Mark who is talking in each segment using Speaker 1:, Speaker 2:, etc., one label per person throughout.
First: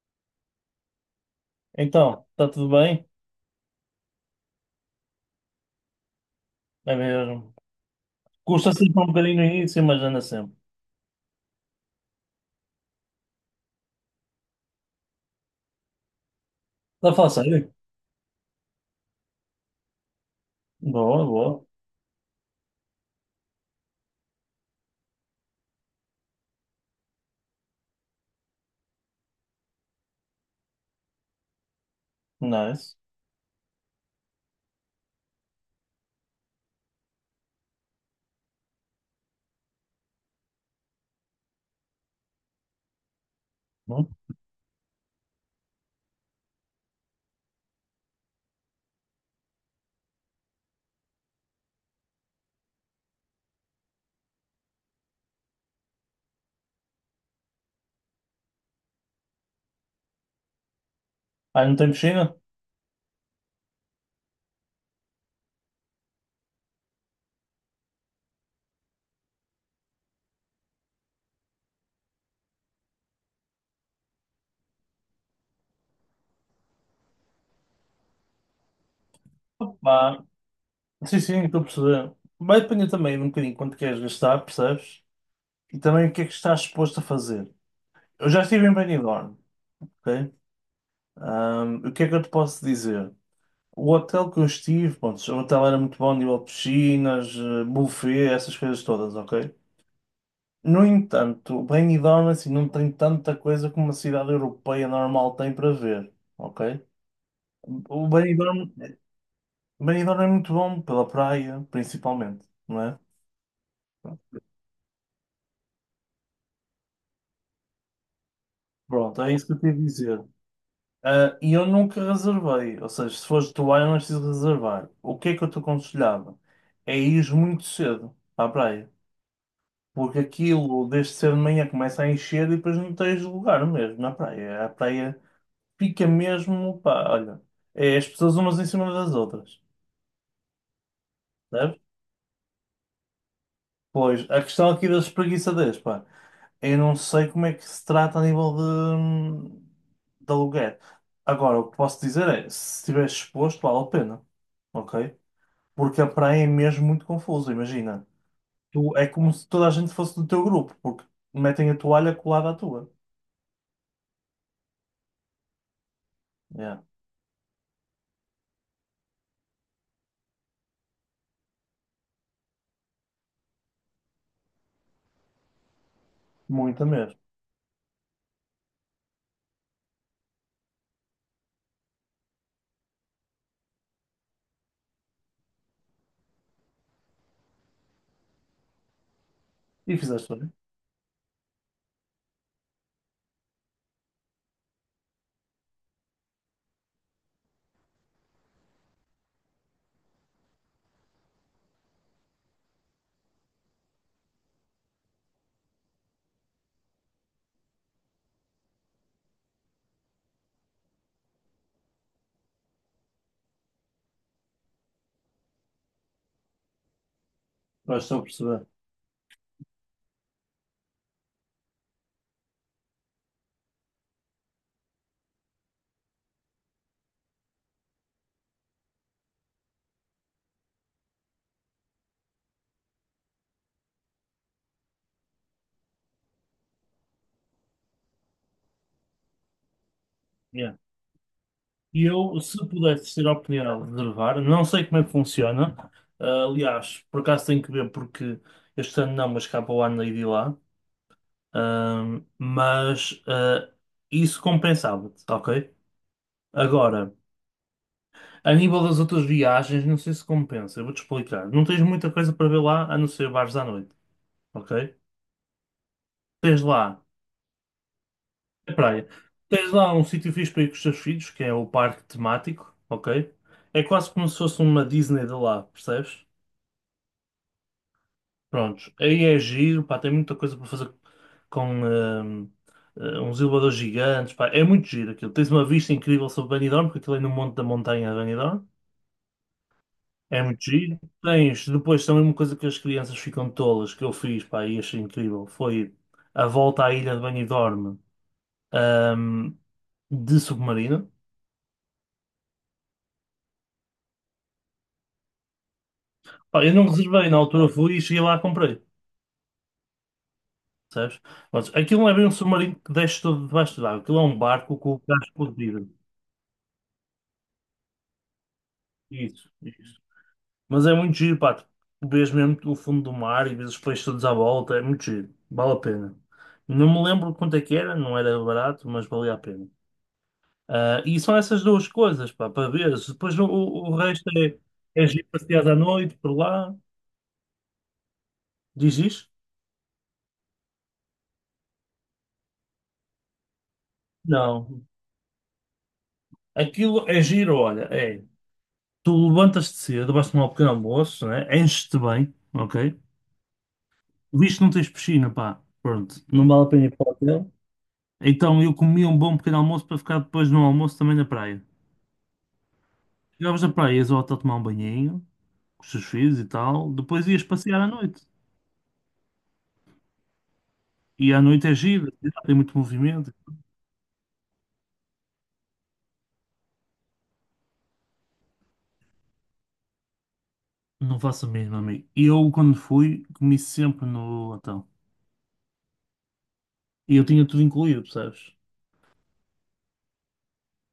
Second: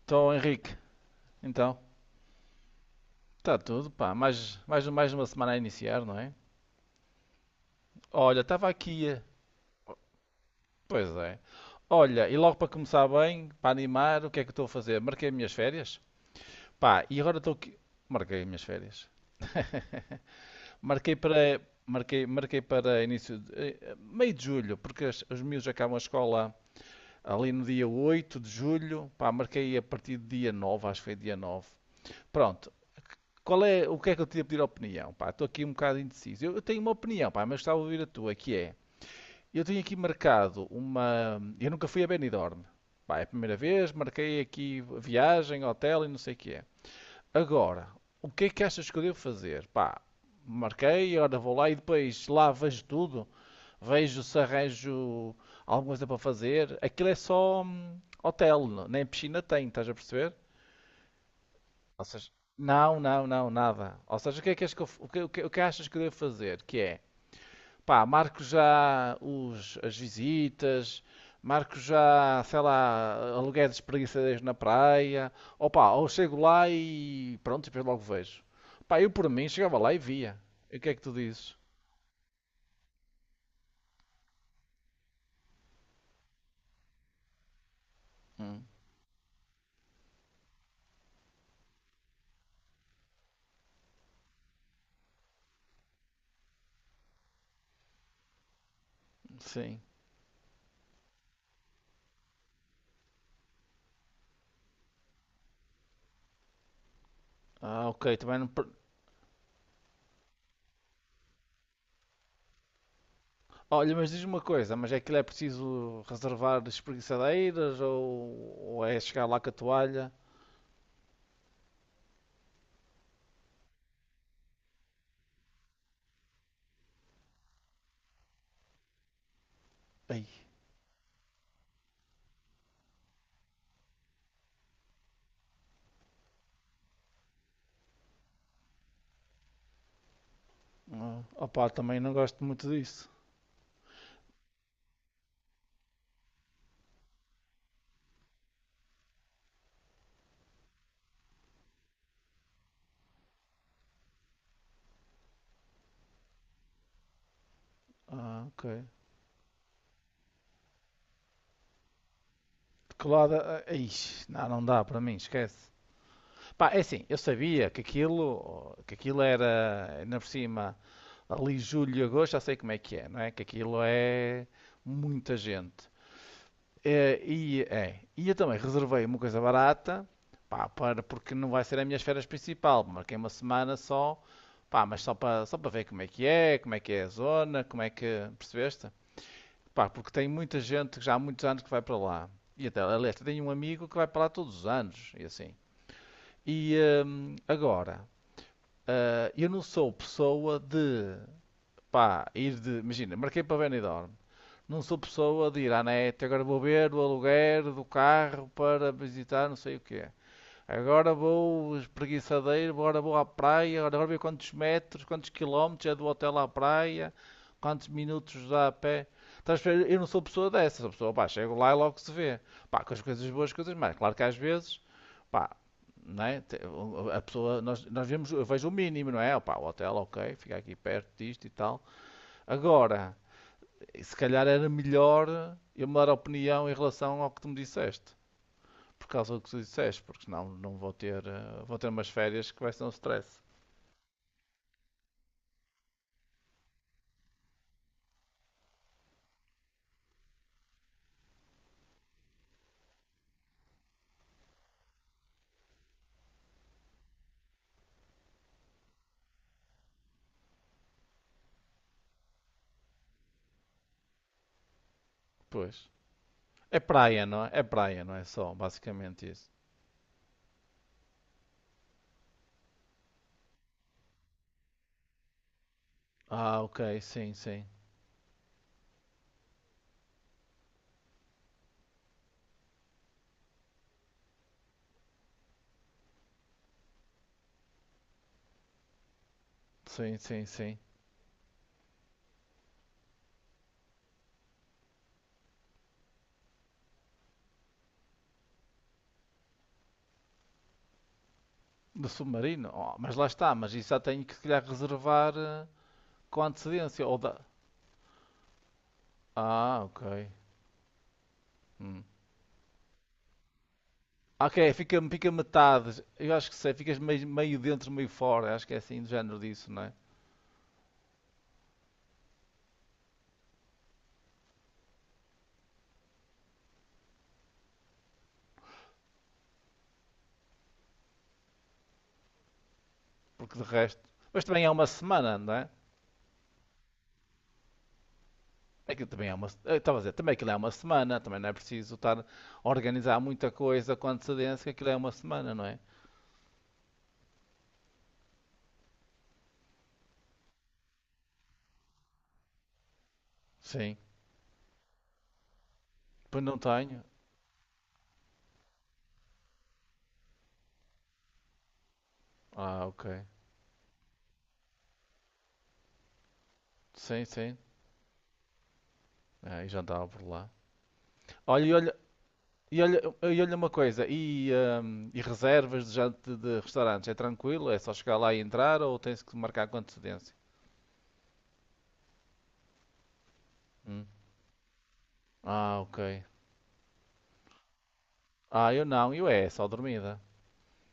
Speaker 1: Estou, Henrique. Então,
Speaker 2: Então, está tudo bem?
Speaker 1: está tudo, pá. Mais uma semana a iniciar, não é?
Speaker 2: É mesmo.
Speaker 1: Olha, estava
Speaker 2: Custa sempre um
Speaker 1: aqui.
Speaker 2: bocadinho no início, mas anda sempre.
Speaker 1: Pois é. Olha, e logo para começar bem, para animar, o que é que estou a fazer? Marquei as minhas férias. Pá,
Speaker 2: Está a
Speaker 1: e
Speaker 2: falar
Speaker 1: agora estou
Speaker 2: sério?
Speaker 1: aqui. Marquei as minhas férias. Marquei
Speaker 2: Boa,
Speaker 1: para.
Speaker 2: boa.
Speaker 1: Marquei para início de meio de julho, porque os miúdos acabam a escola ali no dia 8 de julho. Pá, marquei a partir do dia 9, acho que foi dia 9. Pronto.
Speaker 2: Nice.
Speaker 1: Qual é, o que é que eu tinha a pedir a opinião? Pá, estou aqui um bocado indeciso. Eu tenho uma opinião, pá, mas estava a ouvir a tua, que é... Eu tenho aqui marcado uma... Eu nunca fui a Benidorm. Pá, é a primeira vez,
Speaker 2: Hum.
Speaker 1: marquei aqui viagem, hotel e não sei o que é. Agora, o que é que achas que eu devo fazer? Pá, marquei, ora vou lá e depois lá vejo tudo. Vejo se arranjo alguma coisa para fazer. Aquilo é só hotel, nem piscina tem, estás a perceber?
Speaker 2: Ah, não tem
Speaker 1: Ou seja,
Speaker 2: piscina?
Speaker 1: não, nada. Ou seja, o que é que, és que eu, o que, o que, o que achas que eu devo fazer? Que é, pá, marco já as visitas, marco já, sei lá, aluguéis de espreguiçadeiros na praia, ou pá, ou chego lá e pronto, e depois logo vejo. Pá, eu por mim chegava lá e
Speaker 2: Opa.
Speaker 1: via. E o que é que tu
Speaker 2: Sim, sim,
Speaker 1: dizes?
Speaker 2: estou a perceber. Vai depender também de um bocadinho quanto queres gastar, percebes? E também o que é que estás disposto a fazer. Eu já
Speaker 1: Hum,
Speaker 2: estive em Benidorm, ok? O que é que eu te posso dizer? O hotel que eu estive, pronto, o hotel era muito bom, nível de piscinas, buffet, essas coisas todas, ok?
Speaker 1: sim.
Speaker 2: No entanto, Benidorm assim, não tem tanta coisa como uma cidade europeia normal tem para ver, ok?
Speaker 1: Ah,
Speaker 2: O
Speaker 1: ok, também não.
Speaker 2: Benidorm, Benidorm é muito bom pela praia, principalmente, não é?
Speaker 1: Olha, mas diz-me uma coisa, mas é que é preciso reservar espreguiçadeiras ou é
Speaker 2: Pronto,
Speaker 1: chegar
Speaker 2: é
Speaker 1: lá
Speaker 2: isso
Speaker 1: com a
Speaker 2: que eu te ia
Speaker 1: toalha?
Speaker 2: dizer. Ah, e eu nunca reservei, ou seja, se fores de vai, não é preciso reservar. O que é que eu te aconselhava? É ir muito cedo à praia, porque
Speaker 1: Ei.
Speaker 2: aquilo desde cedo de manhã começa a encher e depois não tens lugar mesmo na praia. A praia fica mesmo, pá, olha, é as pessoas umas em cima das outras,
Speaker 1: Ah, opá,
Speaker 2: certo?
Speaker 1: também não gosto muito disso.
Speaker 2: Pois, a questão aqui das espreguiçadeiras, pá, eu não sei como é que se trata a nível de aluguer. Agora, o que posso dizer é, se estiver exposto, vale a pena, ok? Porque a praia é mesmo muito confusa, imagina.
Speaker 1: Ah, ok.
Speaker 2: Tu, é como se toda a gente fosse do teu grupo, porque metem a toalha colada à tua.
Speaker 1: De que lado? Ah, ixi, não, não dá para mim, esquece. Pá,
Speaker 2: É,
Speaker 1: é assim, eu sabia que aquilo era, ainda por cima, ali julho e agosto, já sei como é que é, não é? Que aquilo é muita gente.
Speaker 2: muita mesmo.
Speaker 1: E eu também reservei uma coisa barata, pá, para, porque não vai ser a minha férias principal, marquei uma semana só, pá, mas só para, só para ver como é que é, como é que é a zona, como é que, percebeste? Pá,
Speaker 2: E
Speaker 1: porque tem
Speaker 2: fizeste bem,
Speaker 1: muita gente que já há muitos anos que vai para lá. E até, aliás, tenho um amigo que vai para lá todos os anos, e assim. E agora, eu não sou pessoa de, pá, ir de, imagina, marquei para Benidorm. Não sou pessoa de ir à net, agora vou ver o aluguer do carro para visitar não sei o quê. Agora vou espreguiçadeiro, agora vou à praia, agora vou ver quantos metros, quantos quilómetros é do hotel à praia, quantos
Speaker 2: vais só
Speaker 1: minutos
Speaker 2: perceber.
Speaker 1: dá a pé. Eu não sou pessoa dessa, sou pessoa, pá, chego lá e logo se vê. Pá, com as coisas boas, coisas mais. Claro que às vezes, pá, não é? A pessoa, nós vemos, eu vejo o mínimo, não é? Pá, o hotel, ok, fica aqui perto disto e tal. Agora, se calhar era melhor eu mudar a opinião em relação ao que tu me disseste por causa do que tu disseste, porque senão não vou ter, vou ter
Speaker 2: E
Speaker 1: umas
Speaker 2: eu,
Speaker 1: férias
Speaker 2: se
Speaker 1: que vai ser um
Speaker 2: pudesse ter a
Speaker 1: stress.
Speaker 2: oportunidade de reservar, não sei como é que funciona. Ah, aliás, por acaso tenho que ver porque este ano não, mas cá para o ano hei de ir lá. Mas isso compensava-te, ok? Agora, a nível das outras viagens, não sei se compensa, eu vou-te explicar. Não tens muita coisa para ver lá, a não ser bares à noite, ok?
Speaker 1: Pois.
Speaker 2: Tens
Speaker 1: É
Speaker 2: lá
Speaker 1: praia, não é? É praia, não é só,
Speaker 2: a praia.
Speaker 1: basicamente isso.
Speaker 2: Tens lá um sítio fixe para ir com os teus filhos, que é o parque temático, ok? É quase como se fosse uma Disney de lá, percebes?
Speaker 1: Ah, ok, sim, sim.
Speaker 2: Prontos, aí é giro, pá, tem muita coisa para fazer com uns elevadores gigantes, pá, é muito giro aquilo. Tens uma vista incrível sobre Benidorm, porque aquilo é no monte da montanha de Benidorm,
Speaker 1: Sim,
Speaker 2: é
Speaker 1: sim,
Speaker 2: muito
Speaker 1: sim.
Speaker 2: giro. Tens, depois também uma coisa que as crianças ficam tolas, que eu fiz, pá, e achei incrível, foi a volta à ilha de Benidorm, hum, de submarino.
Speaker 1: Do submarino? Oh, mas lá está, mas isso já tenho que se calhar reservar com
Speaker 2: Pá, eu não
Speaker 1: antecedência. Ou
Speaker 2: reservei, na
Speaker 1: da...
Speaker 2: altura fui e cheguei lá e comprei,
Speaker 1: Ah, ok.
Speaker 2: sabes? Mas aquilo
Speaker 1: Hum.
Speaker 2: não é bem um submarino que desce todo debaixo d'água, aquilo é um
Speaker 1: Ah, ok,
Speaker 2: barco com
Speaker 1: fica,
Speaker 2: o gás
Speaker 1: fica
Speaker 2: explodido.
Speaker 1: metade. Eu acho que sei, ficas meio, meio dentro, meio fora. Acho que é assim do género
Speaker 2: Isso,
Speaker 1: disso, não é?
Speaker 2: isso. Mas é muito giro, pá. Tu vês mesmo o fundo do mar e vês os peixes todos à volta. É muito giro. Vale a pena. Não me lembro quanto é que era, não era barato, mas valia a pena. Ah, e são essas duas coisas, pá, para veres. Depois o,
Speaker 1: Porque de
Speaker 2: o o
Speaker 1: resto.
Speaker 2: resto
Speaker 1: Mas
Speaker 2: é,
Speaker 1: também é uma
Speaker 2: é giro
Speaker 1: semana, não
Speaker 2: passear
Speaker 1: é?
Speaker 2: à noite por lá. Diz
Speaker 1: Aquilo também
Speaker 2: isto?
Speaker 1: é uma, eu estava a dizer, também aquilo é uma semana, também não é preciso estar a organizar muita coisa com antecedência, que
Speaker 2: Não.
Speaker 1: aquilo é uma semana, não é?
Speaker 2: Aquilo é giro, olha. É. Tu levantas-te cedo, vais tomar um pequeno almoço, né? Enches-te bem, ok?
Speaker 1: Sim.
Speaker 2: Visto que não tens piscina, pá. Pronto,
Speaker 1: Pois
Speaker 2: não
Speaker 1: não
Speaker 2: vale a pena ir
Speaker 1: tenho.
Speaker 2: para o hotel. Então eu comia um bom pequeno almoço para ficar depois no almoço também na praia.
Speaker 1: Ah, ok.
Speaker 2: Chegavas na praia, ias ao hotel tomar um banhinho, com os teus filhos e tal.
Speaker 1: Sim,
Speaker 2: Depois ias
Speaker 1: sim.
Speaker 2: passear à noite.
Speaker 1: Ah, e já andava por lá.
Speaker 2: E à
Speaker 1: Olha,
Speaker 2: noite
Speaker 1: e
Speaker 2: é
Speaker 1: olha,
Speaker 2: giro, tem muito
Speaker 1: e olha,
Speaker 2: movimento.
Speaker 1: e olha uma coisa, e reservas de restaurantes, é tranquilo? É só chegar lá e entrar ou tens que marcar com antecedência?
Speaker 2: Não faço mesmo, amigo. E eu, quando fui, comi sempre
Speaker 1: Hum.
Speaker 2: no hotel.
Speaker 1: Ah, ok.
Speaker 2: E eu tinha tudo incluído, percebes?
Speaker 1: Ah, eu não, eu é, só dormida.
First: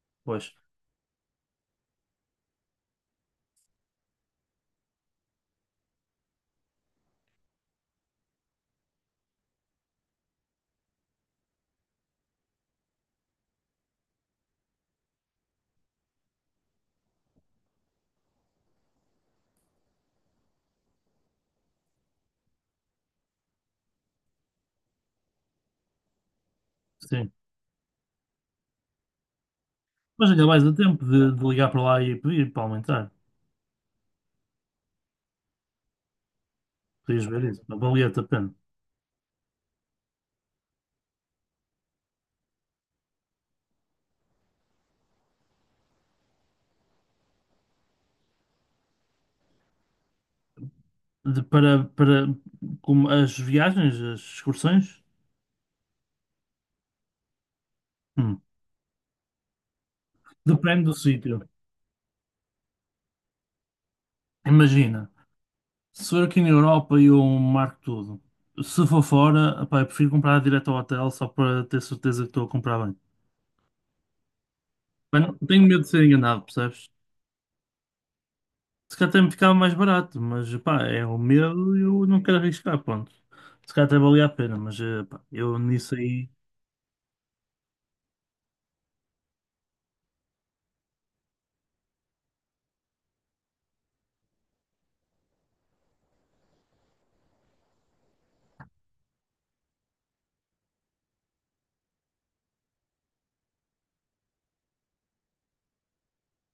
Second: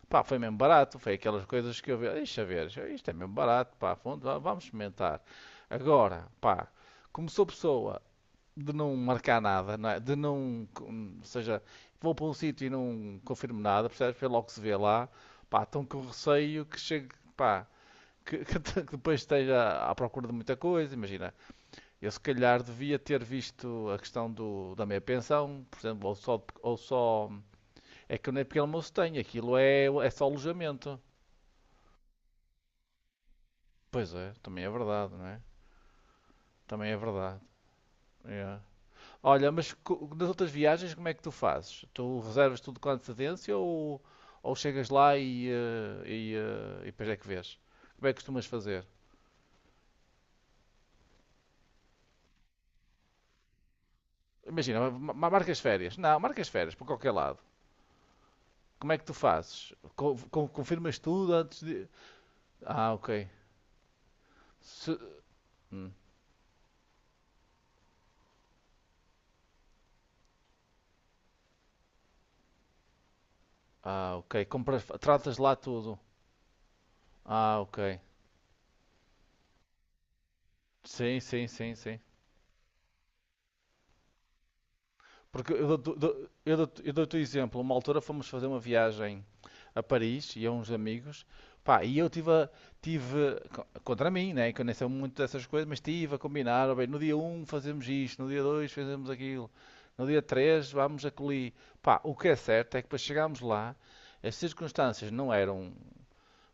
Speaker 1: Pá, foi
Speaker 2: Pois,
Speaker 1: mesmo barato, foi aquelas coisas que eu vi, deixa ver, isto é mesmo barato, pá, vamos experimentar. Agora, pá, como sou pessoa de não marcar nada, não é? De não, ou seja, vou para um sítio e não confirmo nada, percebes? Foi logo que se vê lá, pá, estão com receio que chegue, pá, que, que depois esteja à procura de muita coisa, imagina, eu se calhar devia ter visto a questão da minha pensão, por exemplo, ou só,
Speaker 2: sim.
Speaker 1: é que eu nem pequeno almoço tenho, aquilo é, é só
Speaker 2: Mas ainda mais a
Speaker 1: alojamento.
Speaker 2: tempo de ligar para lá e pedir para aumentar.
Speaker 1: Pois é, também é verdade, não é? Também é
Speaker 2: Podias
Speaker 1: verdade.
Speaker 2: ver isso. Não valia-te a pena.
Speaker 1: É. Olha, mas nas outras viagens como é que tu fazes? Tu reservas tudo com antecedência ou chegas lá e depois é que vês? Como é que costumas fazer?
Speaker 2: De- para, para como as viagens, as
Speaker 1: Imagina,
Speaker 2: excursões,
Speaker 1: marcas férias. Não, marcas férias para qualquer lado.
Speaker 2: hum,
Speaker 1: Como é que tu fazes?
Speaker 2: depende do
Speaker 1: Confirmas tudo
Speaker 2: sítio.
Speaker 1: antes de. Ah, ok. Se-
Speaker 2: Imagina.
Speaker 1: hum.
Speaker 2: Se for aqui na Europa, eu marco tudo. Se for fora, pá, eu prefiro comprar direto ao hotel só para ter certeza que estou a comprar bem.
Speaker 1: Ah, ok. Compras,
Speaker 2: Mas
Speaker 1: tratas
Speaker 2: não-
Speaker 1: lá
Speaker 2: tenho medo de
Speaker 1: tudo.
Speaker 2: ser enganado, percebes?
Speaker 1: Ah, ok.
Speaker 2: Se calhar até me ficava mais barato, mas pá, é o
Speaker 1: Sim, sim, sim,
Speaker 2: medo e
Speaker 1: sim.
Speaker 2: eu não quero arriscar, ponto. Se calhar até valia a pena, mas pá,
Speaker 1: Porque
Speaker 2: eu
Speaker 1: eu
Speaker 2: nisso
Speaker 1: dou-te dou-
Speaker 2: aí,
Speaker 1: eu dou-te o exemplo. Uma altura fomos fazer uma viagem a Paris, e a uns amigos, pá, e eu tive, tive contra mim, né, que eu nem sei muito dessas coisas, mas tive a combinar, ó bem, no dia um fazemos isto, no dia 2 fazemos aquilo, no dia 3 vamos a Coli. Pá, o que é certo é que para chegarmos lá, as circunstâncias não eram.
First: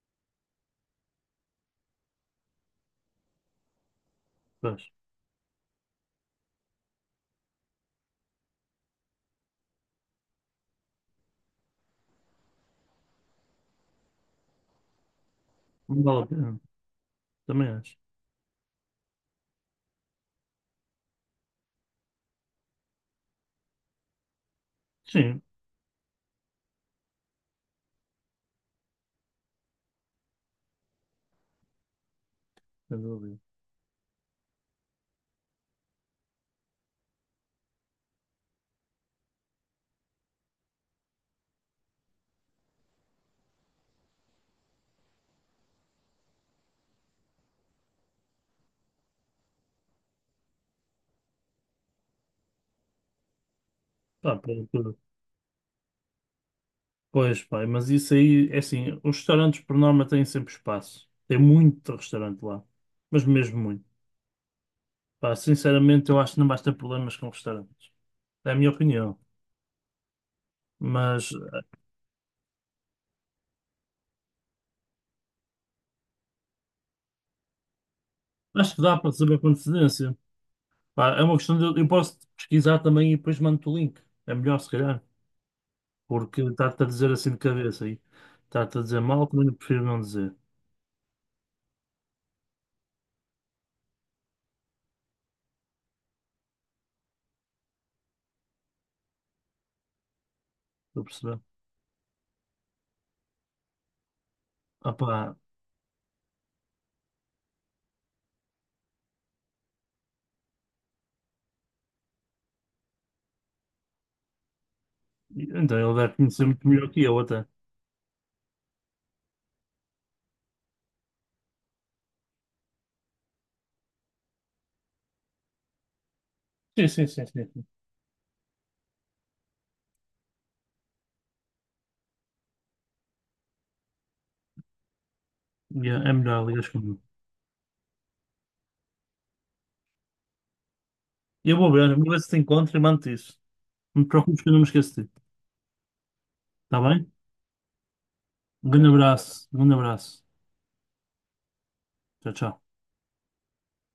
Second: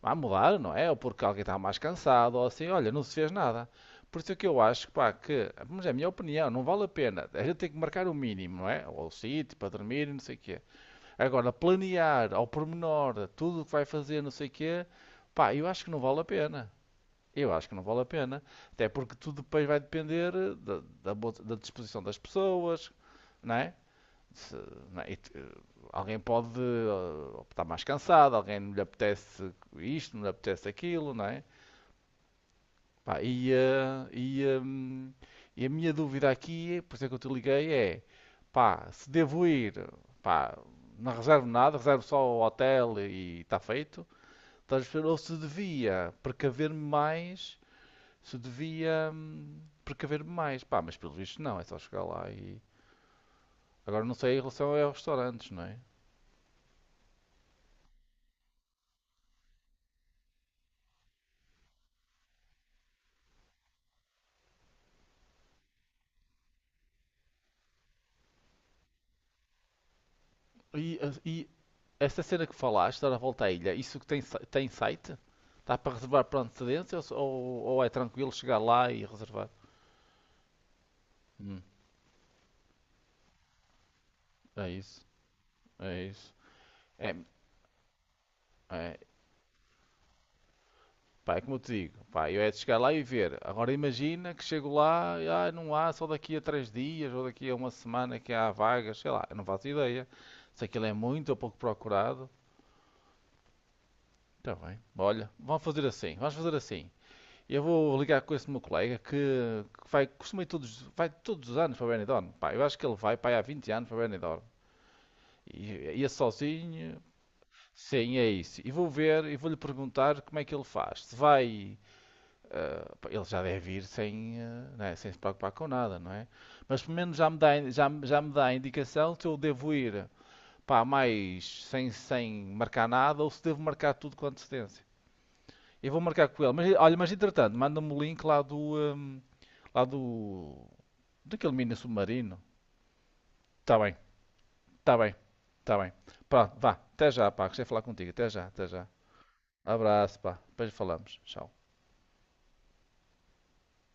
Speaker 1: Vai mudar, não é? Ou porque alguém está mais cansado, ou assim, olha, não se fez nada. Por isso é que eu acho,
Speaker 2: pois,
Speaker 1: pá, que, mas é a minha opinião, não vale a pena. A gente tem que marcar o mínimo, não é? Ou o sítio para dormir, não sei o quê. Agora, planear ao pormenor tudo o que vai fazer, não sei o quê, pá, eu acho que não
Speaker 2: não
Speaker 1: vale a
Speaker 2: vale a pena,
Speaker 1: pena. Eu acho
Speaker 2: também
Speaker 1: que não
Speaker 2: acho.
Speaker 1: vale a pena. Até porque tudo depois vai depender da da disposição das pessoas, não é? Se, não é?
Speaker 2: Sim,
Speaker 1: Alguém pode estar mais cansado, alguém não lhe apetece isto, não lhe apetece aquilo, não é?
Speaker 2: sem
Speaker 1: Pá,
Speaker 2: dúvida.
Speaker 1: e a minha dúvida aqui, por isso é que eu te liguei, é pá, se devo ir, pá, não reservo nada, reservo só o hotel e está feito, estás a perceber? Ou se devia precaver-me mais, se devia precaver-me mais, pá, mas pelo visto não, é só chegar lá e. Agora não sei
Speaker 2: Pá,
Speaker 1: em
Speaker 2: pelo
Speaker 1: relação a
Speaker 2: que-
Speaker 1: restaurantes, não é?
Speaker 2: pois, pá, mas isso aí, é assim, os restaurantes por norma têm sempre espaço. Tem muito restaurante lá, mas mesmo muito. Pá, sinceramente, eu acho que não vais ter problemas com restaurantes. É a minha opinião.
Speaker 1: E,
Speaker 2: Mas
Speaker 1: e Esta cena que falaste, dar a volta à ilha, isso que tem, tem site? Dá para reservar por antecedência ou, ou é tranquilo chegar
Speaker 2: acho que
Speaker 1: lá
Speaker 2: dá
Speaker 1: e
Speaker 2: para saber com
Speaker 1: reservar?
Speaker 2: antecedência. Pá, é uma questão
Speaker 1: Hum,
Speaker 2: de. Eu posso pesquisar também e depois mando-te o link. É melhor,
Speaker 1: é
Speaker 2: se calhar.
Speaker 1: isso, é isso.
Speaker 2: Porque está-te a dizer
Speaker 1: É,
Speaker 2: assim de cabeça aí. Está-te a
Speaker 1: é,
Speaker 2: dizer mal, também eu prefiro não dizer.
Speaker 1: pá, é como eu te digo, pá, eu é de chegar lá e ver. Agora imagina que chego lá e ah, não há, só daqui a três dias ou daqui a uma semana que há vagas, sei lá, eu não faço ideia. Se aquilo é
Speaker 2: Estou a
Speaker 1: muito ou
Speaker 2: perceber?
Speaker 1: pouco procurado, está bem.
Speaker 2: Ah,
Speaker 1: Olha,
Speaker 2: pá.
Speaker 1: vamos fazer assim, vamos fazer assim. Eu vou ligar com esse meu colega que vai, costuma ir todos, vai todos os anos para Benidorm. Pá, eu acho que ele vai, pá, há 20 anos para Benidorm.
Speaker 2: Então
Speaker 1: E
Speaker 2: ele
Speaker 1: ia
Speaker 2: deve conhecer muito melhor
Speaker 1: sozinho.
Speaker 2: que eu, até.
Speaker 1: Sim, é isso. E vou ver e vou-lhe perguntar como é que ele faz. Se vai. Ah, pá, ele já deve ir sem, ah, né, sem se preocupar com nada, não é? Mas
Speaker 2: Sim,
Speaker 1: pelo
Speaker 2: sim,
Speaker 1: menos
Speaker 2: sim,
Speaker 1: já me
Speaker 2: sim, sim.
Speaker 1: dá, já me dá a indicação se eu devo ir pá, mais sem, sem marcar nada ou se devo marcar tudo com antecedência. Eu vou
Speaker 2: Yeah, é
Speaker 1: marcar com
Speaker 2: melhor,
Speaker 1: ele.
Speaker 2: ligas
Speaker 1: Mas olha,
Speaker 2: comigo.
Speaker 1: mas entretanto, manda-me o link lá do. Lá do.
Speaker 2: E
Speaker 1: Daquele
Speaker 2: eu
Speaker 1: mini
Speaker 2: vou ver se te
Speaker 1: submarino.
Speaker 2: encontro e mando-te isso.
Speaker 1: Está bem,
Speaker 2: Não te preocupes que eu não me esqueço
Speaker 1: está
Speaker 2: de ti.
Speaker 1: bem, está bem. Pronto, vá.
Speaker 2: Está
Speaker 1: Até
Speaker 2: bem?
Speaker 1: já, pá. Gostei de falar contigo. Até já, até
Speaker 2: Um
Speaker 1: já.
Speaker 2: grande abraço. Um grande
Speaker 1: Abraço,
Speaker 2: abraço.
Speaker 1: pá. Depois falamos. Tchau.
Speaker 2: Tchau, tchau.